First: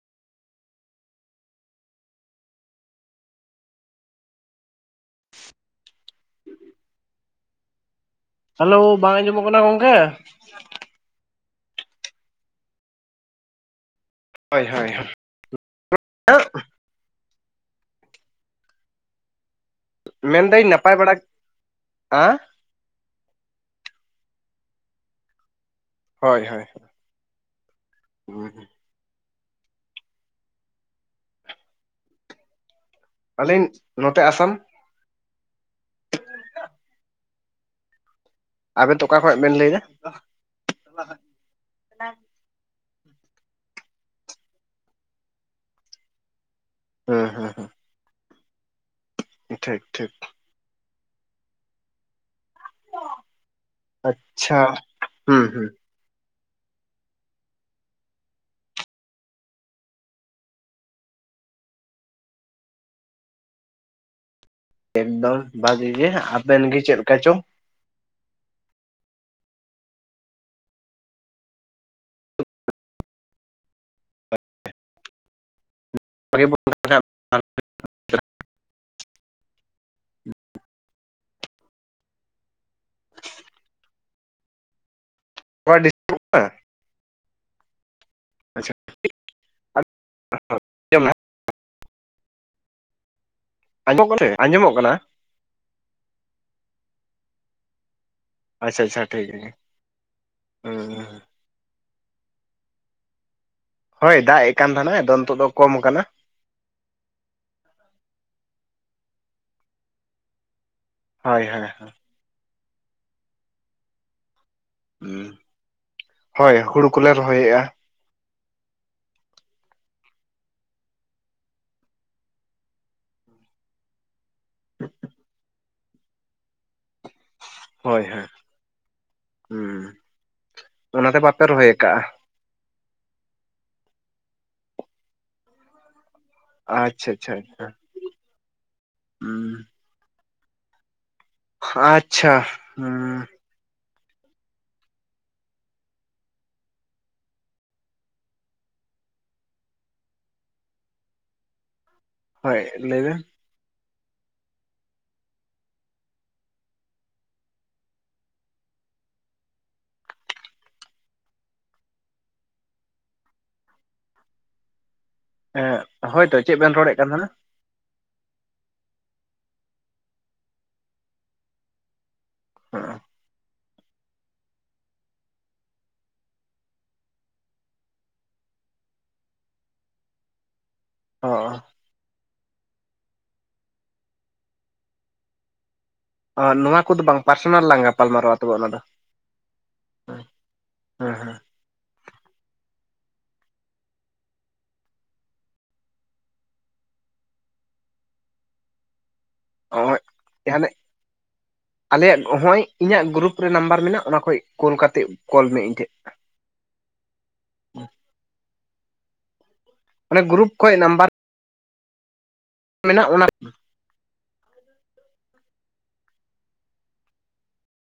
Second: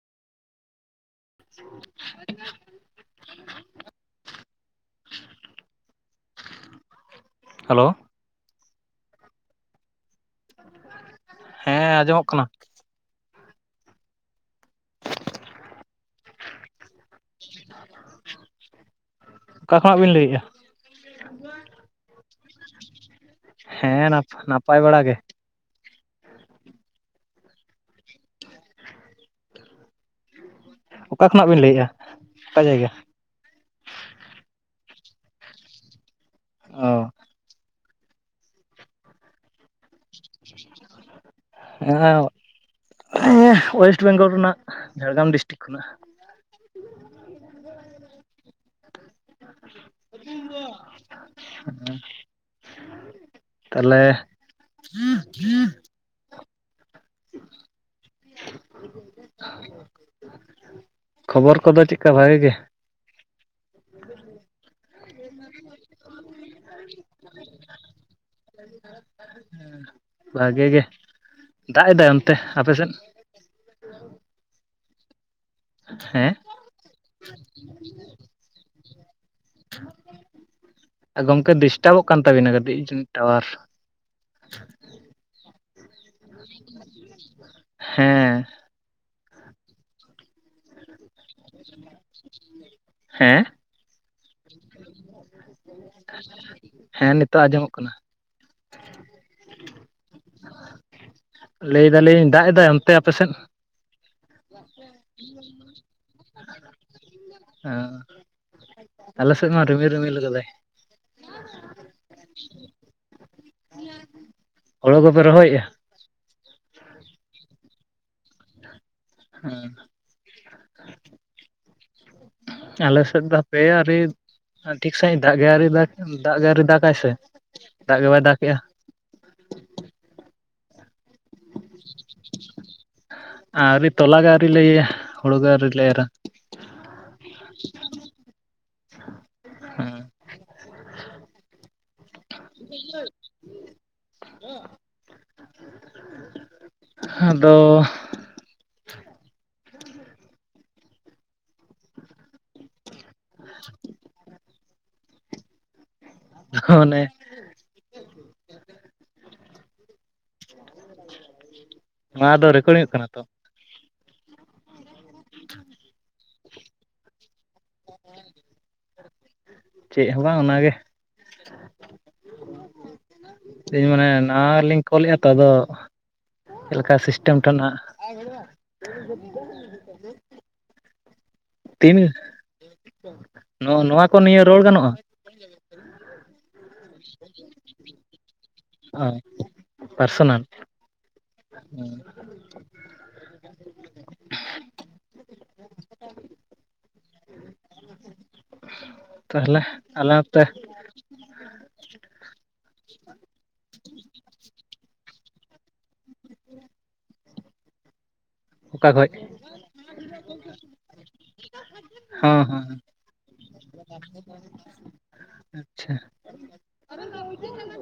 [inaudible] [inaudible] Hello hello ᱵᱟᱝ ᱟᱸᱡᱚᱢᱚᱜ ᱠᱟᱱᱟ ᱜᱚᱝᱠᱮ ᱦᱮᱸ ᱟᱸᱡᱚᱢᱚᱜ ᱠᱟᱱᱟ ᱦᱳᱭ ᱦᱳᱭ [unintelligible] [inaudible] ᱚᱠᱟ ᱠᱷᱚᱱᱟᱜ ᱵᱤᱱ ᱞᱟᱹᱭᱮᱫᱼᱟ ᱢᱮᱱᱫᱟᱹᱧ ᱱᱟᱯᱟᱭ ᱵᱟᱲᱟ [inaudible] ᱦᱮᱸ ᱦᱮᱸ ᱚᱱᱟ ᱱᱟᱯ ᱱᱟᱯᱟᱭ ᱵᱟᱲᱟ ᱜᱮ ᱦᱳᱭ ᱦᱳᱭ ᱦᱮ ᱚᱠᱟ ᱠᱷᱚᱱᱟᱜ ᱵᱤᱱ ᱞᱟᱹᱭᱮᱜᱼᱟ ᱚᱠᱟ ᱡᱟᱭᱜᱟ ᱟᱹᱞᱤᱧ ᱱᱚᱛᱮ ᱟᱥᱟᱢ ᱚ ᱟᱵᱮᱱ ᱫᱚ ᱚᱠᱟ ᱠᱷᱚᱡ ᱵᱮᱱ ᱞᱟᱹᱭᱫᱟ [unintelligible] ᱦᱮᱸ ᱮᱸ ᱳᱭᱮᱥᱴ ᱵᱮᱝᱜᱚᱞ ᱨᱮᱱᱟᱜ ᱡᱷᱟᱲᱜᱨᱟᱢ ᱰᱤᱥᱴᱤᱠ ᱠᱷᱚᱱᱟᱜ, [inaudible] ᱦᱩᱸ ᱦᱩᱸ ᱦᱩᱸ ᱴᱷᱤᱠ ᱴᱷᱤᱠ ᱦᱮ ᱛᱟᱦᱚᱞᱮ ᱟᱪᱪᱷᱟ ᱦᱩᱸ ᱦᱩᱸ [inaudible] ᱠᱷᱚᱵᱚᱨ ᱠᱚᱫᱚ ᱪᱮᱜᱠᱟ ᱵᱷᱟᱜᱤ ᱜᱮ [unintelligible] ᱮᱠᱫᱚᱢ ᱵᱷᱟᱜᱤ ᱜᱮ ᱦᱟᱸᱜ ᱟᱵᱮᱱ ᱜᱮ ᱪᱮᱫ ᱞᱮᱠᱟ ᱪᱚ [inaudible] ᱦᱮ ᱵᱷᱟᱜᱮ ᱜᱮ ᱫᱟᱜ ᱮᱫᱟᱭ ᱚᱱᱛᱮ ᱟᱯᱮ ᱥᱮᱫ? ᱦᱮᱸ [inaudible] [inaudible] ᱟᱹ ᱜᱚᱢᱠᱮ ᱰᱤᱥᱴᱟᱵᱚᱜ ᱠᱟᱱ ᱛᱟᱵᱤᱱᱟ ᱠᱟᱹᱴᱤᱡ ᱡᱟᱹᱱᱤᱡ ᱴᱟᱣᱟᱨ ᱦᱮᱸ [inaudible] ᱦᱮᱸ ᱟᱸᱡ ᱟᱸᱡᱚᱢᱚᱜ ᱠᱟᱱᱟ ᱦᱮᱸ ᱱᱤᱛᱳᱜ ᱟᱸᱡᱚᱢᱚᱜ ᱠᱟᱱᱟ ᱟᱪᱪᱷᱟ ᱟᱪᱪᱷᱟ ᱴᱷᱤᱠ ᱜᱮ ᱦᱩᱸ ᱞᱟᱹᱭᱫᱟᱞᱤᱧ ᱫᱟᱜ ᱮᱫᱟᱭ ᱚᱱᱛᱮ ᱟᱯᱮᱥᱮᱫ ᱦᱚᱭ ᱫᱟᱼᱮᱜ ᱠᱟᱱ ᱛᱟᱦᱮᱸᱱᱟᱭ ᱟᱫᱚ ᱱᱤᱛᱚᱜ ᱫᱚ ᱠᱚᱢ ᱠᱟᱱᱟ, ᱦᱮᱸ ᱟᱞᱮ ᱥᱮᱫ ᱦᱚᱸ ᱨᱤᱢᱤᱞ ᱨᱤᱢᱤᱞ ᱠᱟᱫᱟᱭ ᱦᱚᱭ ᱦᱚᱭ ᱦᱚᱭ ᱦᱮᱸ ᱦᱳᱲᱳ ᱠᱚᱯᱮ ᱨᱚᱦᱚᱭᱮᱜᱼᱟ? ᱦᱚᱭ ᱦᱩᱲᱩ ᱠᱚᱞᱮ ᱨᱚᱦᱚᱭᱮᱜᱼᱟ ᱦᱮᱸ ᱟᱞᱮ ᱥᱮᱫ ᱫᱚ ᱦᱥᱯᱮ ᱟᱹᱨᱤ ᱴᱷᱤᱠ ᱥᱟᱸᱦᱤᱡ ᱫᱟᱜ ᱜᱮ ᱟᱹᱨᱤ ᱫᱟᱜ ᱫᱟᱜ ᱜᱮ ᱟᱹᱨᱤ ᱫᱟᱜᱟᱭ ᱥᱮ, ᱫᱟᱜ ᱦᱳᱭ ᱜᱮ ᱵᱟᱭ ᱦᱳᱭ ᱫᱟᱜᱮᱜᱼᱟ ᱦᱩᱸ ᱚᱱᱟᱛᱮ ᱵᱟᱯᱮ ᱨᱚᱦᱚᱭ ᱠᱟᱜᱼᱟ ᱟᱹᱨᱤ ᱛᱚᱞᱟ ᱜᱮ ᱟᱹᱣᱨᱤ ᱞᱮ ᱤᱭᱟᱹᱭᱟ ᱦᱩᱲᱩ ᱜᱮ ᱟᱹᱣᱨᱤ ᱞᱮ ᱮᱨᱟ ᱟᱪᱪᱷᱟ ᱟᱪᱪᱷᱟ ᱟᱪᱪᱷᱟ ᱦᱩᱸ ᱟᱪᱪᱷᱟ ᱦᱩᱸ ᱟᱫᱚ ᱦᱳᱭ ᱞᱟᱹᱭᱵᱮᱱ [unintelligible] ᱦᱚᱱᱮ ᱱᱚᱣᱟ ᱫᱚ ᱨᱮᱠᱚᱰᱤᱝᱚᱜ ᱠᱟᱱᱟ ᱛᱚ, ᱦᱮᱸ ᱦᱳᱭᱛᱚ ᱪᱮᱫ ᱵᱮᱱ ᱨᱚᱲᱮᱫ ᱠᱟᱱ ᱛᱟᱦᱮᱱᱟ ᱪᱮᱜ ᱦᱚᱸ ᱵᱟᱝ ᱚᱱᱟᱜᱮ, ᱦᱚᱸᱜᱻ ᱟᱹᱞᱤᱧ ᱢᱟᱱᱮ ᱱᱟᱣᱟᱞᱤᱧ ᱠᱚᱞᱮᱜᱼᱟ ᱛᱚ ᱟᱫᱚ ᱪᱮᱫ ᱞᱮᱠᱟ ᱥᱤᱥᱴᱮᱢ ᱴᱟᱜ ᱱᱟᱜ, ᱵᱟᱭ ᱵᱷᱤᱲᱚᱜ-ᱟ [inaudible] ᱚᱻ ᱛᱤᱱ ᱱᱚᱜ-ᱚ ᱱᱚᱣᱟ ᱠᱚ ᱱᱤᱭᱟᱹ ᱨᱚᱲ ᱜᱟᱱᱚᱜᱼᱟ [inaudible] ᱱᱚᱣᱟ ᱠᱚᱫᱚ ᱵᱟᱝ ᱯᱟᱨᱥᱚᱱᱟᱞ ᱞᱟᱝ ᱜᱟᱯᱟᱞ ᱢᱟᱨᱟᱣᱟ ᱦᱳᱭ ᱯᱟᱨᱥᱚᱱᱟᱞ, ᱦᱮᱸ ᱦᱮᱸ ᱛᱟᱦᱞᱮ ᱱᱚᱜᱼᱚᱭ ᱟᱞᱮ ᱚᱠᱛᱮ ᱡᱟᱦᱟᱸ ᱟᱞᱮᱭᱟᱜ ᱦᱚᱸᱜ-ᱚᱭ ᱤᱧᱟᱹᱜ ᱜᱨᱩᱯ ᱨᱮ ᱱᱟᱢᱵᱟᱨ ᱢᱮᱱᱟᱜ ᱚᱱᱟ ᱠᱷᱚᱡ ᱠᱳᱞ ᱠᱟᱛᱮᱜ ᱠᱚᱞ ᱢᱮ ᱤᱧ ᱴᱷᱮᱜ [unintelligible] ᱚᱠᱟ ᱠᱷᱚᱡ ᱚᱱᱮ ᱜᱨᱩᱯ ᱠᱷᱚᱡ ᱱᱟᱢᱵᱟᱨ ᱦᱚᱸ ᱦᱚᱸ [inaudible] ᱢᱮᱱᱟᱜ ᱚᱱᱟ ᱟᱪᱪᱷᱟ